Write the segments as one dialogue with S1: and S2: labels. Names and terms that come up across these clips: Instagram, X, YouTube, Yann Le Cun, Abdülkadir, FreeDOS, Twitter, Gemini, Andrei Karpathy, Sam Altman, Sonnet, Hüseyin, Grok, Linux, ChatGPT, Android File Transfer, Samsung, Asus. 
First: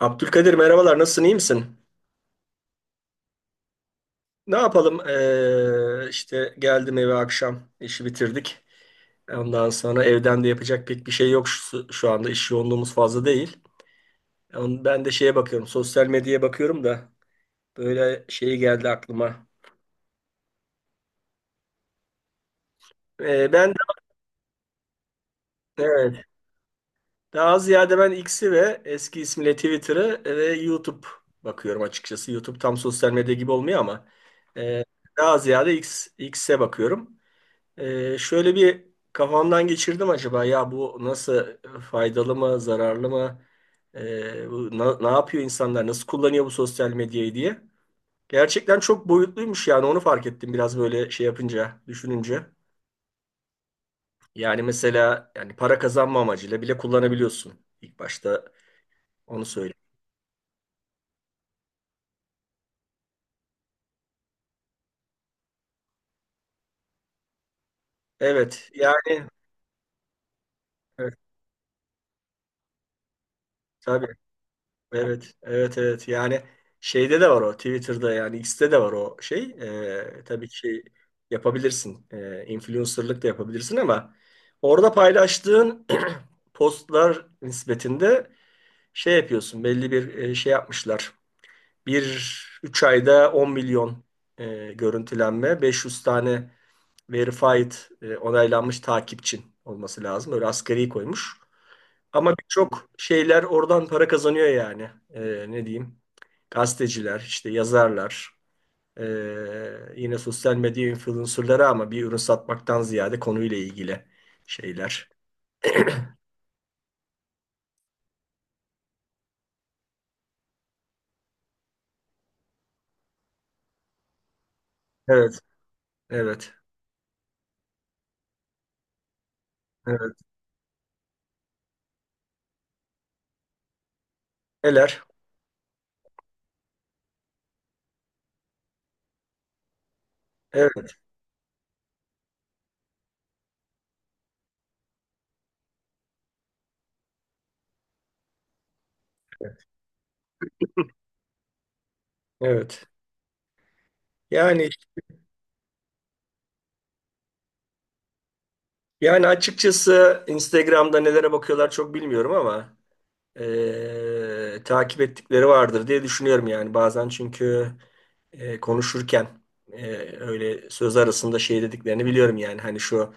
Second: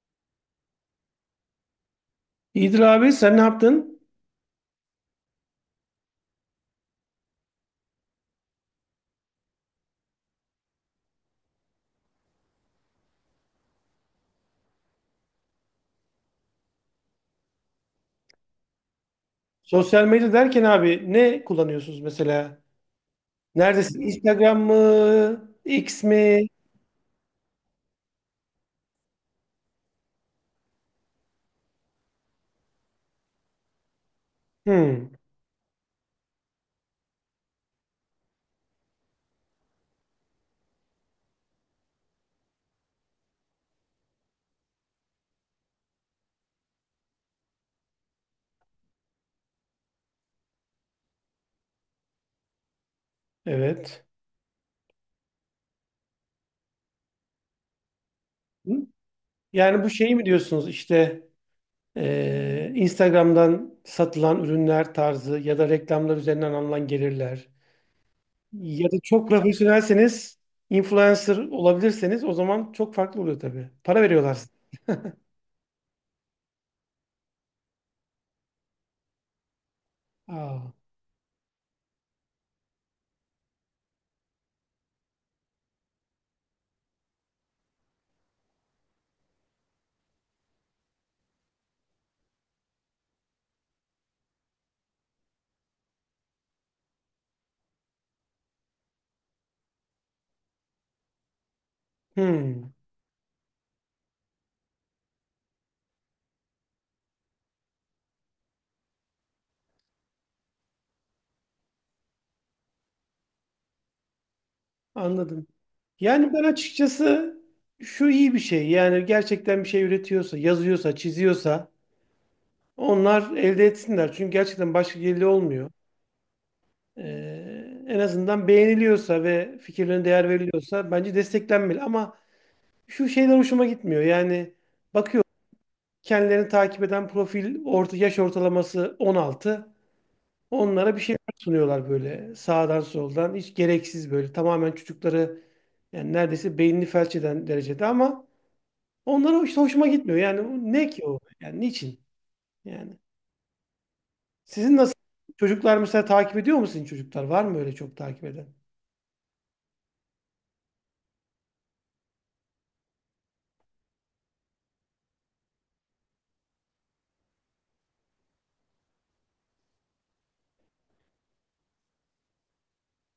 S1: Abdülkadir merhabalar, nasılsın, iyi misin?
S2: İyidir abi, sen ne yaptın?
S1: Ne yapalım, işte geldim eve, akşam işi bitirdik. Ondan sonra evden de yapacak pek bir şey yok, şu anda iş yoğunluğumuz fazla değil. Yani ben de şeye bakıyorum, sosyal medyaya bakıyorum da böyle şey geldi aklıma.
S2: Sosyal medya derken abi, ne kullanıyorsunuz mesela?
S1: Ben de
S2: Neredesin? Instagram mı? X
S1: evet,
S2: mi?
S1: daha ziyade ben X'i ve eski ismiyle Twitter'ı ve YouTube bakıyorum açıkçası. YouTube tam sosyal medya gibi olmuyor ama ee,
S2: Hmm,
S1: daha ziyade X, X'e bakıyorum. Şöyle bir kafamdan geçirdim: acaba ya bu nasıl, faydalı mı zararlı mı, ne yapıyor insanlar, nasıl kullanıyor bu sosyal medyayı diye. Gerçekten çok boyutluymuş, yani onu fark ettim biraz böyle şey yapınca, düşününce.
S2: evet.
S1: Yani mesela, para kazanma amacıyla bile kullanabiliyorsun, ilk başta
S2: Hı?
S1: onu söyleyeyim.
S2: Yani bu şeyi mi diyorsunuz işte, Instagram'dan satılan ürünler tarzı ya da reklamlar üzerinden alınan gelirler.
S1: Evet,
S2: Ya da
S1: yani
S2: çok profesyonelseniz,
S1: evet,
S2: influencer olabilirseniz o zaman çok farklı oluyor tabii. Para
S1: tabii.
S2: veriyorlar size.
S1: Evet, evet, evet. Yani şeyde de var o, Twitter'da yani X'te de var o şey. Tabii ki
S2: Aa,
S1: şey yapabilirsin, influencer'lık da yapabilirsin ama orada paylaştığın postlar nispetinde şey yapıyorsun, belli bir şey yapmışlar. Bir 3 ayda 10 milyon görüntülenme, 500 tane verified onaylanmış takipçin olması lazım. Öyle asgari koymuş. Ama
S2: hmm,
S1: birçok şeyler oradan para kazanıyor yani. Ne diyeyim? Gazeteciler, işte yazarlar, yine sosyal medya influencerları ama bir ürün satmaktan ziyade konuyla ilgili şeyler.
S2: anladım. Yani ben açıkçası şu iyi bir şey. Yani gerçekten bir şey üretiyorsa, yazıyorsa, çiziyorsa onlar elde etsinler. Çünkü gerçekten başka geliri
S1: Evet,
S2: olmuyor.
S1: evet,
S2: En azından beğeniliyorsa ve fikirlerine
S1: evet.
S2: değer veriliyorsa bence desteklenmeli. Ama şu şeyler hoşuma gitmiyor. Yani
S1: Neler?
S2: bakıyor, kendilerini takip eden profil orta yaş ortalaması 16.
S1: Evet,
S2: Onlara bir şeyler sunuyorlar böyle sağdan soldan. Hiç gereksiz, böyle tamamen çocukları yani neredeyse beynini felç eden derecede, ama onlara işte hoşuma gitmiyor. Yani ne ki o? Yani niçin?
S1: evet.
S2: Yani
S1: Yani
S2: sizin nasıl, çocuklar mesela takip ediyor mu, sizin çocuklar? Var mı öyle çok takip eden?
S1: yani açıkçası Instagram'da nelere bakıyorlar çok bilmiyorum ama takip ettikleri vardır diye düşünüyorum, yani bazen çünkü konuşurken öyle söz arasında şey dediklerini biliyorum, yani hani şu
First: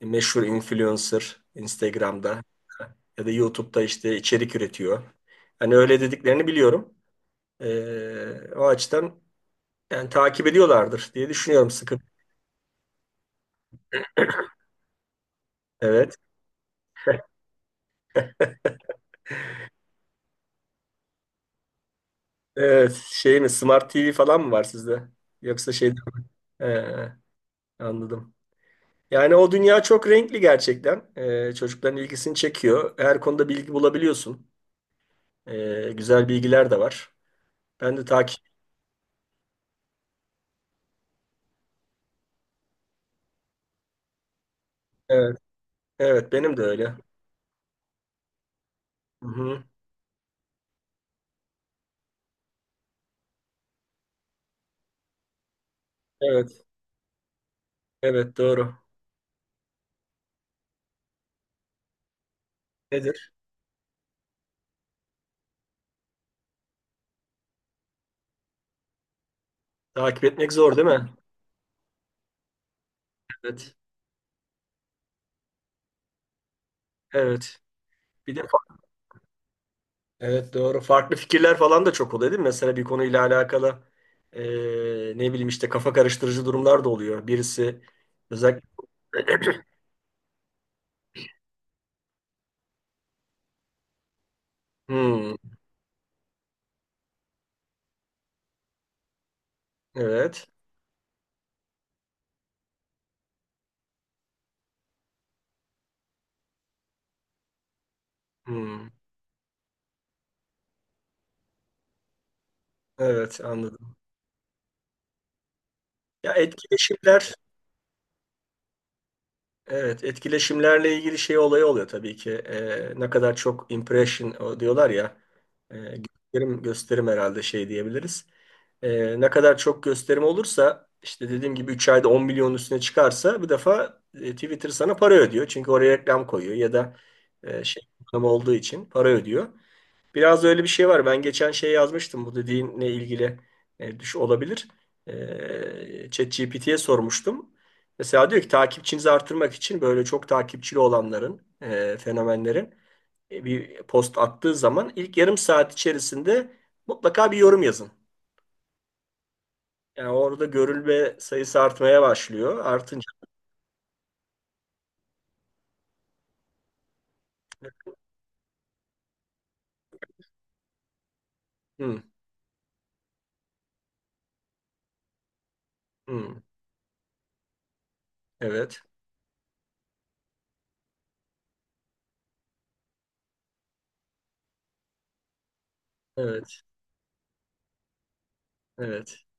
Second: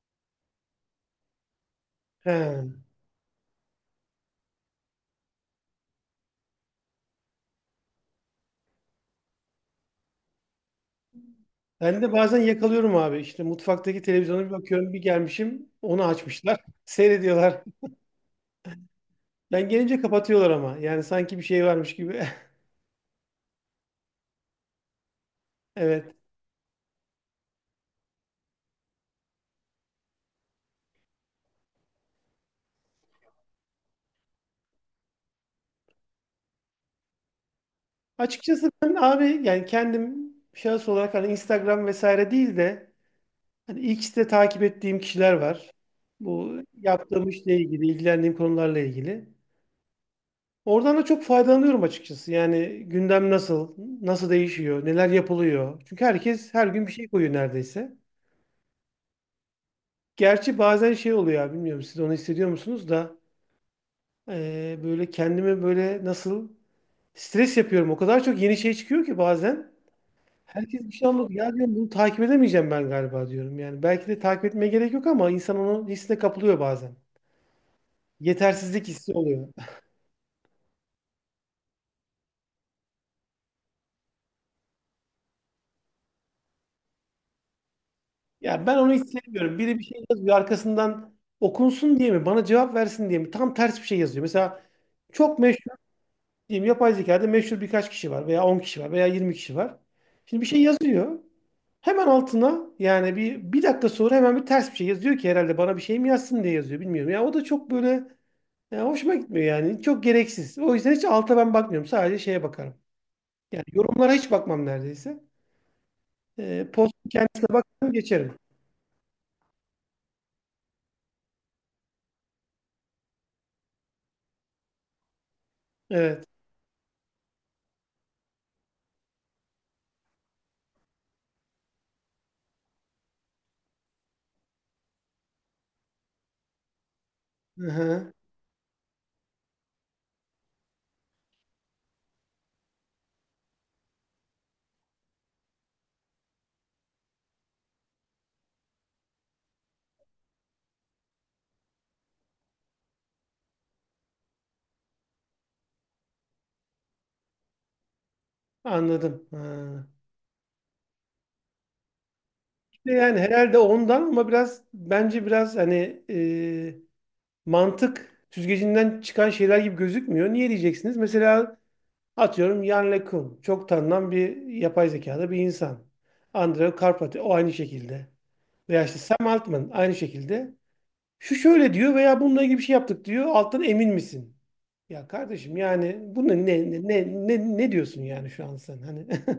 S1: meşhur influencer Instagram'da
S2: He.
S1: ya da YouTube'da işte içerik üretiyor. Hani öyle dediklerini biliyorum. O açıdan yani takip ediyorlardır diye düşünüyorum sıkı.
S2: Ben de bazen yakalıyorum abi. İşte mutfaktaki televizyona bir bakıyorum, bir gelmişim onu
S1: Evet.
S2: açmışlar. Seyrediyorlar. Ben gelince kapatıyorlar ama. Yani sanki bir şey varmış gibi.
S1: Evet. Şey mi, Smart TV falan mı var sizde? Yoksa şey
S2: Evet.
S1: Ee, Anladım. Yani o dünya çok renkli gerçekten. Çocukların ilgisini çekiyor. Her konuda bilgi bulabiliyorsun. Güzel bilgiler de var. Ben de takip...
S2: Açıkçası ben abi, yani kendim şahıs olarak, hani Instagram vesaire değil de hani X'te takip ettiğim kişiler
S1: Evet,
S2: var.
S1: evet,
S2: Bu
S1: benim de öyle.
S2: yaptığım işle ilgili, ilgilendiğim konularla ilgili.
S1: Hı-hı.
S2: Oradan da çok faydalanıyorum açıkçası. Yani gündem nasıl, nasıl değişiyor, neler yapılıyor. Çünkü herkes
S1: Evet,
S2: her gün bir şey koyuyor neredeyse.
S1: evet, doğru.
S2: Gerçi bazen şey oluyor abi, bilmiyorum siz onu hissediyor musunuz da,
S1: Nedir?
S2: böyle kendime böyle nasıl stres yapıyorum. O kadar çok yeni şey çıkıyor ki bazen.
S1: Takip etmek zor
S2: Herkes
S1: değil
S2: bir
S1: mi?
S2: şey anlatıyor. Ya diyorum, bunu takip edemeyeceğim ben galiba diyorum.
S1: Evet,
S2: Yani belki de takip etmeye gerek yok ama insan onun hissine kapılıyor bazen.
S1: evet. Bir de fa-
S2: Yetersizlik hissi oluyor.
S1: evet, doğru. Farklı fikirler falan da çok oluyor değil mi? Mesela bir konuyla alakalı ee, ne bileyim işte kafa karıştırıcı durumlar da oluyor. Birisi özellikle...
S2: Ya, ben onu hiç sevmiyorum. Biri bir şey yazıyor arkasından okunsun diye mi? Bana cevap versin diye mi? Tam ters bir şey yazıyor. Mesela
S1: Hmm,
S2: çok meşhur diyeyim, yapay zekada meşhur birkaç kişi var veya 10 kişi var veya 20 kişi var. Şimdi bir
S1: evet.
S2: şey yazıyor. Hemen altına yani bir dakika sonra hemen bir ters bir şey yazıyor ki, herhalde bana bir şey mi yazsın diye yazıyor bilmiyorum. Ya o da çok böyle, ya
S1: Hmm,
S2: hoşuma gitmiyor yani. Çok gereksiz. O yüzden hiç alta ben bakmıyorum. Sadece şeye bakarım.
S1: evet,
S2: Yani
S1: anladım.
S2: yorumlara hiç bakmam neredeyse.
S1: Ya,
S2: Post
S1: etkileşimler.
S2: kendisini geçerim.
S1: Evet, etkileşimlerle ilgili şey olayı oluyor tabii ki. Ne kadar çok impression o diyorlar ya,
S2: Evet.
S1: gösterim, herhalde şey diyebiliriz. Ne kadar çok gösterim olursa, işte dediğim gibi 3 ayda 10 milyonun üstüne çıkarsa bir defa Twitter sana para ödüyor. Çünkü oraya reklam koyuyor ya da
S2: Hı
S1: şey
S2: hı.
S1: reklam olduğu için para ödüyor. Biraz da öyle bir şey var. Ben geçen şey yazmıştım, bu dediğinle ilgili düş olabilir. ChatGPT'ye sormuştum. Mesela diyor ki takipçinizi artırmak için böyle çok takipçili olanların, fenomenlerin bir post attığı zaman ilk yarım saat içerisinde mutlaka bir yorum yazın.
S2: Anladım. Ha.
S1: Yani orada görülme sayısı artmaya başlıyor,
S2: İşte
S1: artınca.
S2: yani herhalde ondan, ama biraz bence biraz hani mantık süzgecinden çıkan şeyler gibi gözükmüyor. Niye diyeceksiniz? Mesela
S1: Hı,
S2: atıyorum Yann Le Kun. Çok tanınan bir, yapay zekada bir insan.
S1: hı,
S2: Andrei Karpathy o aynı şekilde.
S1: evet,
S2: Veya işte Sam Altman aynı şekilde. Şu şöyle diyor veya bununla ilgili bir şey yaptık diyor. Alttan emin misin? Ya kardeşim, yani bunu ne
S1: evet,
S2: ne ne ne, ne diyorsun yani şu an sen hani...
S1: evet.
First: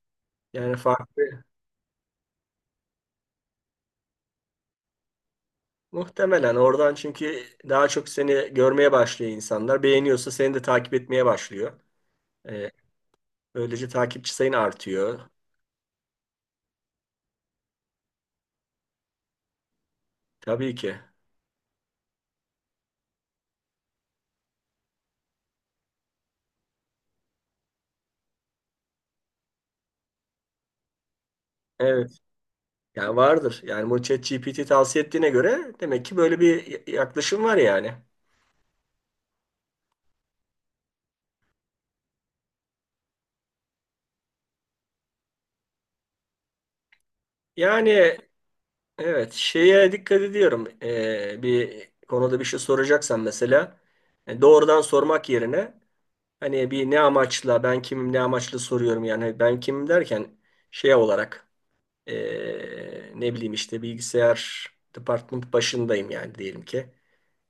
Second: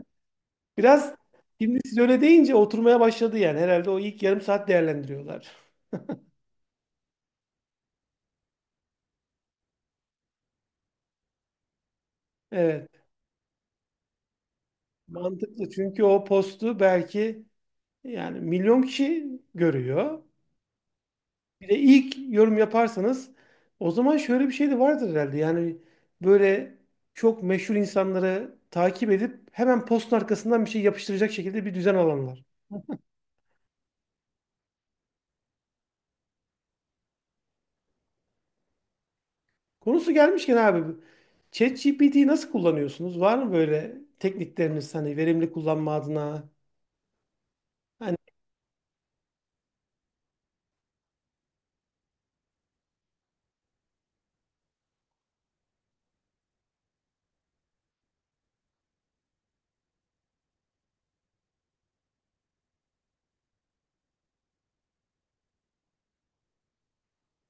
S1: Yani
S2: Biraz,
S1: farklı.
S2: şimdi siz öyle deyince oturmaya başladı yani. Herhalde o ilk yarım saat değerlendiriyorlar.
S1: Muhtemelen oradan, çünkü daha çok seni görmeye başlıyor insanlar. Beğeniyorsa seni de takip etmeye başlıyor. Ee,
S2: Evet.
S1: Böylece takipçi sayın artıyor.
S2: Mantıklı. Çünkü o postu belki yani milyon kişi görüyor.
S1: Tabii ki.
S2: Bir de ilk yorum yaparsanız o zaman şöyle bir şey de vardır herhalde. Yani böyle çok meşhur insanları takip edip hemen postun arkasından bir şey yapıştıracak şekilde bir düzen
S1: Evet.
S2: alanlar.
S1: Yani vardır. Yani bu ChatGPT tavsiye ettiğine göre demek ki böyle bir yaklaşım var yani.
S2: Konusu gelmişken abi, ChatGPT'yi nasıl kullanıyorsunuz? Var mı böyle teknikleriniz hani, verimli kullanma adına? Hani
S1: Yani evet, şeye dikkat ediyorum. Bir konuda bir şey soracaksan mesela doğrudan sormak yerine, hani bir ne amaçla, ben kimim, ne amaçla soruyorum yani, ben kimim derken şey olarak, ne bileyim işte bilgisayar department başındayım, yani diyelim ki.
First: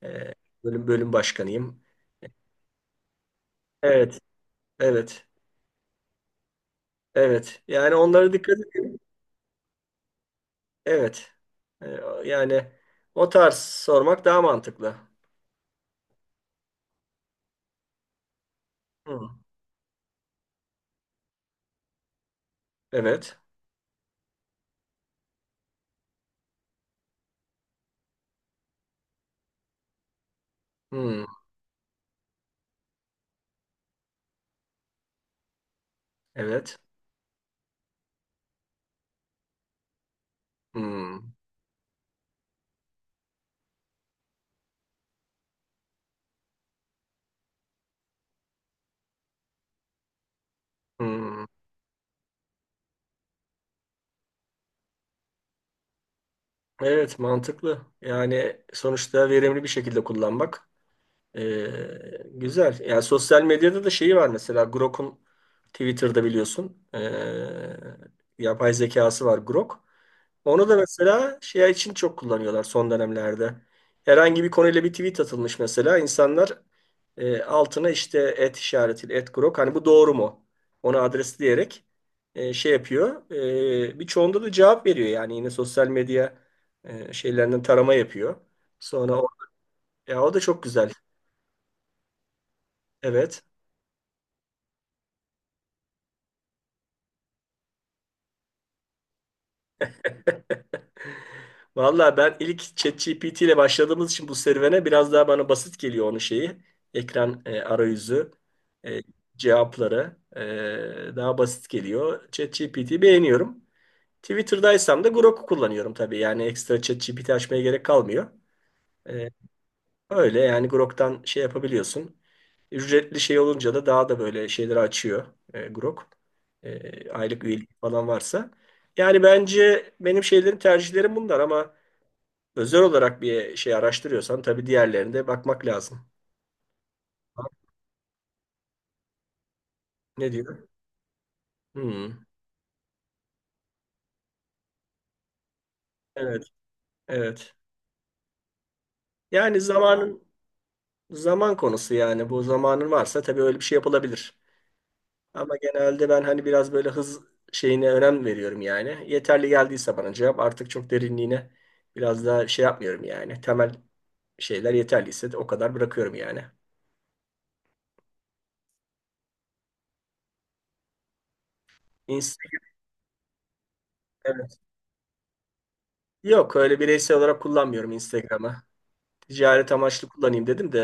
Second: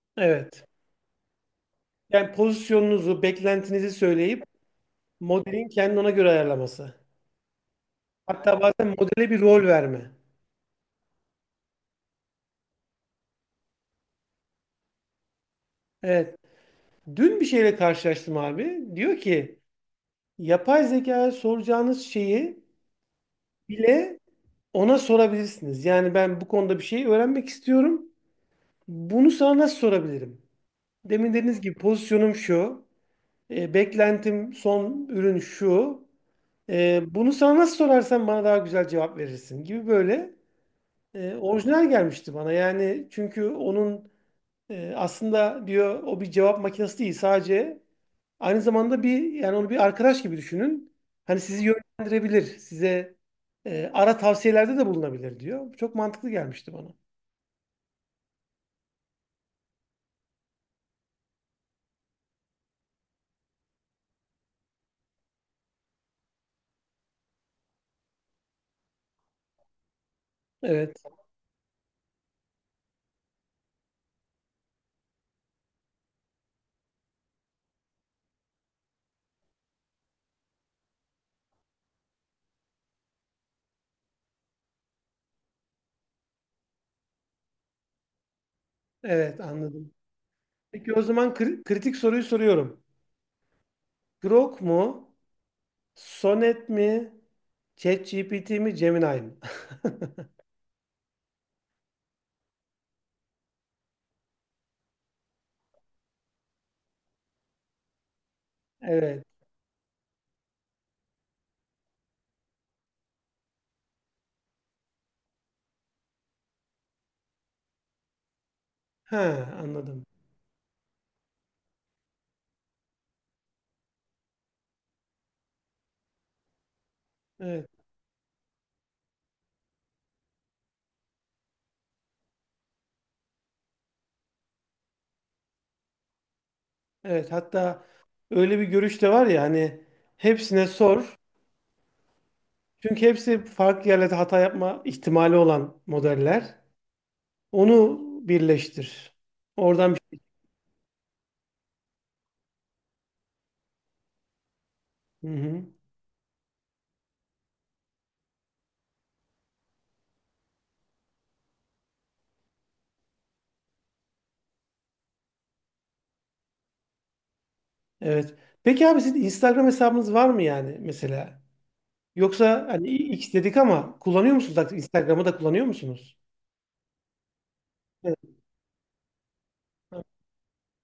S1: Ee,
S2: evet.
S1: bölüm başkanıyım.
S2: Yani pozisyonunuzu, beklentinizi
S1: Evet,
S2: söyleyip
S1: evet,
S2: modelin kendini ona göre ayarlaması.
S1: evet. Yani onlara
S2: Hatta
S1: dikkat
S2: bazen
S1: edin.
S2: modele bir rol verme.
S1: Evet. Ee, Yani o tarz sormak daha mantıklı.
S2: Evet. Dün bir şeyle karşılaştım abi. Diyor
S1: Hı,
S2: ki yapay zekaya soracağınız şeyi
S1: evet.
S2: bile ona sorabilirsiniz. Yani ben bu konuda bir şey öğrenmek istiyorum. Bunu sana nasıl sorabilirim?
S1: Hı,
S2: Demin dediğiniz gibi pozisyonum şu. Beklentim son ürün şu.
S1: evet.
S2: Bunu sana nasıl sorarsam bana daha güzel cevap verirsin gibi böyle.
S1: Hı,
S2: Orijinal gelmişti bana, yani çünkü onun aslında diyor, o bir cevap makinesi değil sadece, aynı zamanda bir, yani onu bir arkadaş gibi düşünün. Hani
S1: hı.
S2: sizi yönlendirebilir, size ara tavsiyelerde de bulunabilir diyor. Çok mantıklı gelmişti bana.
S1: Evet, mantıklı. Yani sonuçta verimli bir şekilde kullanmak. Güzel. Yani sosyal medyada da şeyi var mesela Grok'un, Twitter'da biliyorsun. Yapay zekası var Grok. Onu da
S2: Evet,
S1: mesela şey için çok kullanıyorlar son dönemlerde. Herhangi bir konuyla bir tweet atılmış mesela, insanlar altına işte et işaretiyle, et Grok hani bu doğru mu? Onu adresleyerek şey yapıyor. Birçoğunda da cevap veriyor, yani yine sosyal medya şeylerinden tarama yapıyor. Sonra o,
S2: evet, anladım.
S1: ya o da çok güzel.
S2: Peki o zaman kritik soruyu soruyorum.
S1: Evet.
S2: Grok mu, Sonnet mi, ChatGPT mi, Gemini mi?
S1: Vallahi, ben ilk ChatGPT ile başladığımız için bu serüvene biraz daha bana basit geliyor onun şeyi. Ekran arayüzü, e,
S2: Evet,
S1: cevapları daha basit geliyor. ChatGPT'yi beğeniyorum. Twitter'daysam da Grok'u kullanıyorum tabii. Yani ekstra ChatGPT açmaya gerek kalmıyor. E,
S2: ha, anladım.
S1: Öyle yani, Grok'tan şey yapabiliyorsun. Ücretli şey olunca da daha da böyle şeyleri açıyor Grok. Aylık
S2: Evet.
S1: üyelik falan varsa. Yani bence benim şeylerim, tercihlerim bunlar ama özel olarak bir şey araştırıyorsan tabii diğerlerine de bakmak lazım.
S2: Evet hatta öyle bir görüş de var ya hani,
S1: Ne
S2: hepsine
S1: diyor?
S2: sor.
S1: Hmm,
S2: Çünkü hepsi farklı yerlerde hata yapma ihtimali olan
S1: evet,
S2: modeller.
S1: evet.
S2: Onu birleştir.
S1: Yani
S2: Oradan bir...
S1: zaman konusu yani, bu zamanın varsa tabii öyle bir şey yapılabilir.
S2: Hı
S1: Ama
S2: hı.
S1: genelde ben hani biraz böyle hız şeyine önem veriyorum yani. Yeterli geldiyse bana cevap artık çok derinliğine biraz daha şey yapmıyorum yani. Temel şeyler yeterliyse de o kadar bırakıyorum yani.
S2: Evet. Peki abi, sizin Instagram hesabınız var mı, yani mesela? Yoksa
S1: Instagram,
S2: hani X dedik ama kullanıyor musunuz?
S1: evet.
S2: Artık Instagram'ı da kullanıyor musunuz?
S1: Yok, öyle bireysel olarak kullanmıyorum
S2: Evet.
S1: Instagram'ı. Ticaret amaçlı kullanayım dedim de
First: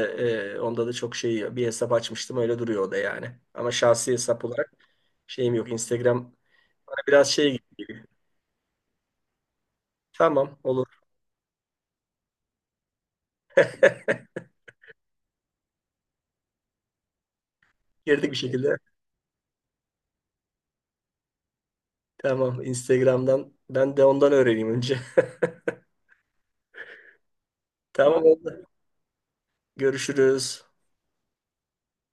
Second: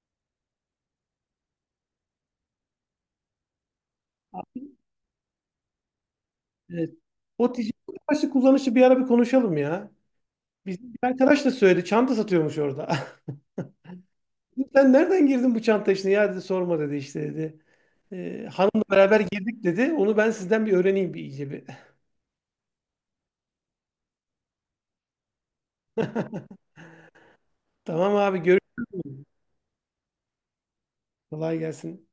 S1: onda da çok şey bir hesap açmıştım, öyle duruyor o da yani. Ama şahsi hesap olarak şeyim yok. Instagram
S2: Evet.
S1: bana biraz şey
S2: O
S1: gibi geliyor.
S2: ticaret kullanışı bir ara bir konuşalım ya.
S1: Tamam,
S2: Biz, bir
S1: olur.
S2: arkadaş da söyledi. Çanta satıyormuş orada. Sen nereden girdin bu çanta işine? Ya dedi, sorma dedi, işte dedi.
S1: Girdik bir
S2: Ee,
S1: şekilde.
S2: hanımla beraber girdik dedi. Onu ben sizden bir öğreneyim, bir iyice bir.
S1: Tamam, Instagram'dan. Ben de ondan öğreneyim önce.
S2: Tamam
S1: Tamam,
S2: abi,
S1: oldu.
S2: görüşürüz.
S1: Görüşürüz.
S2: Kolay gelsin.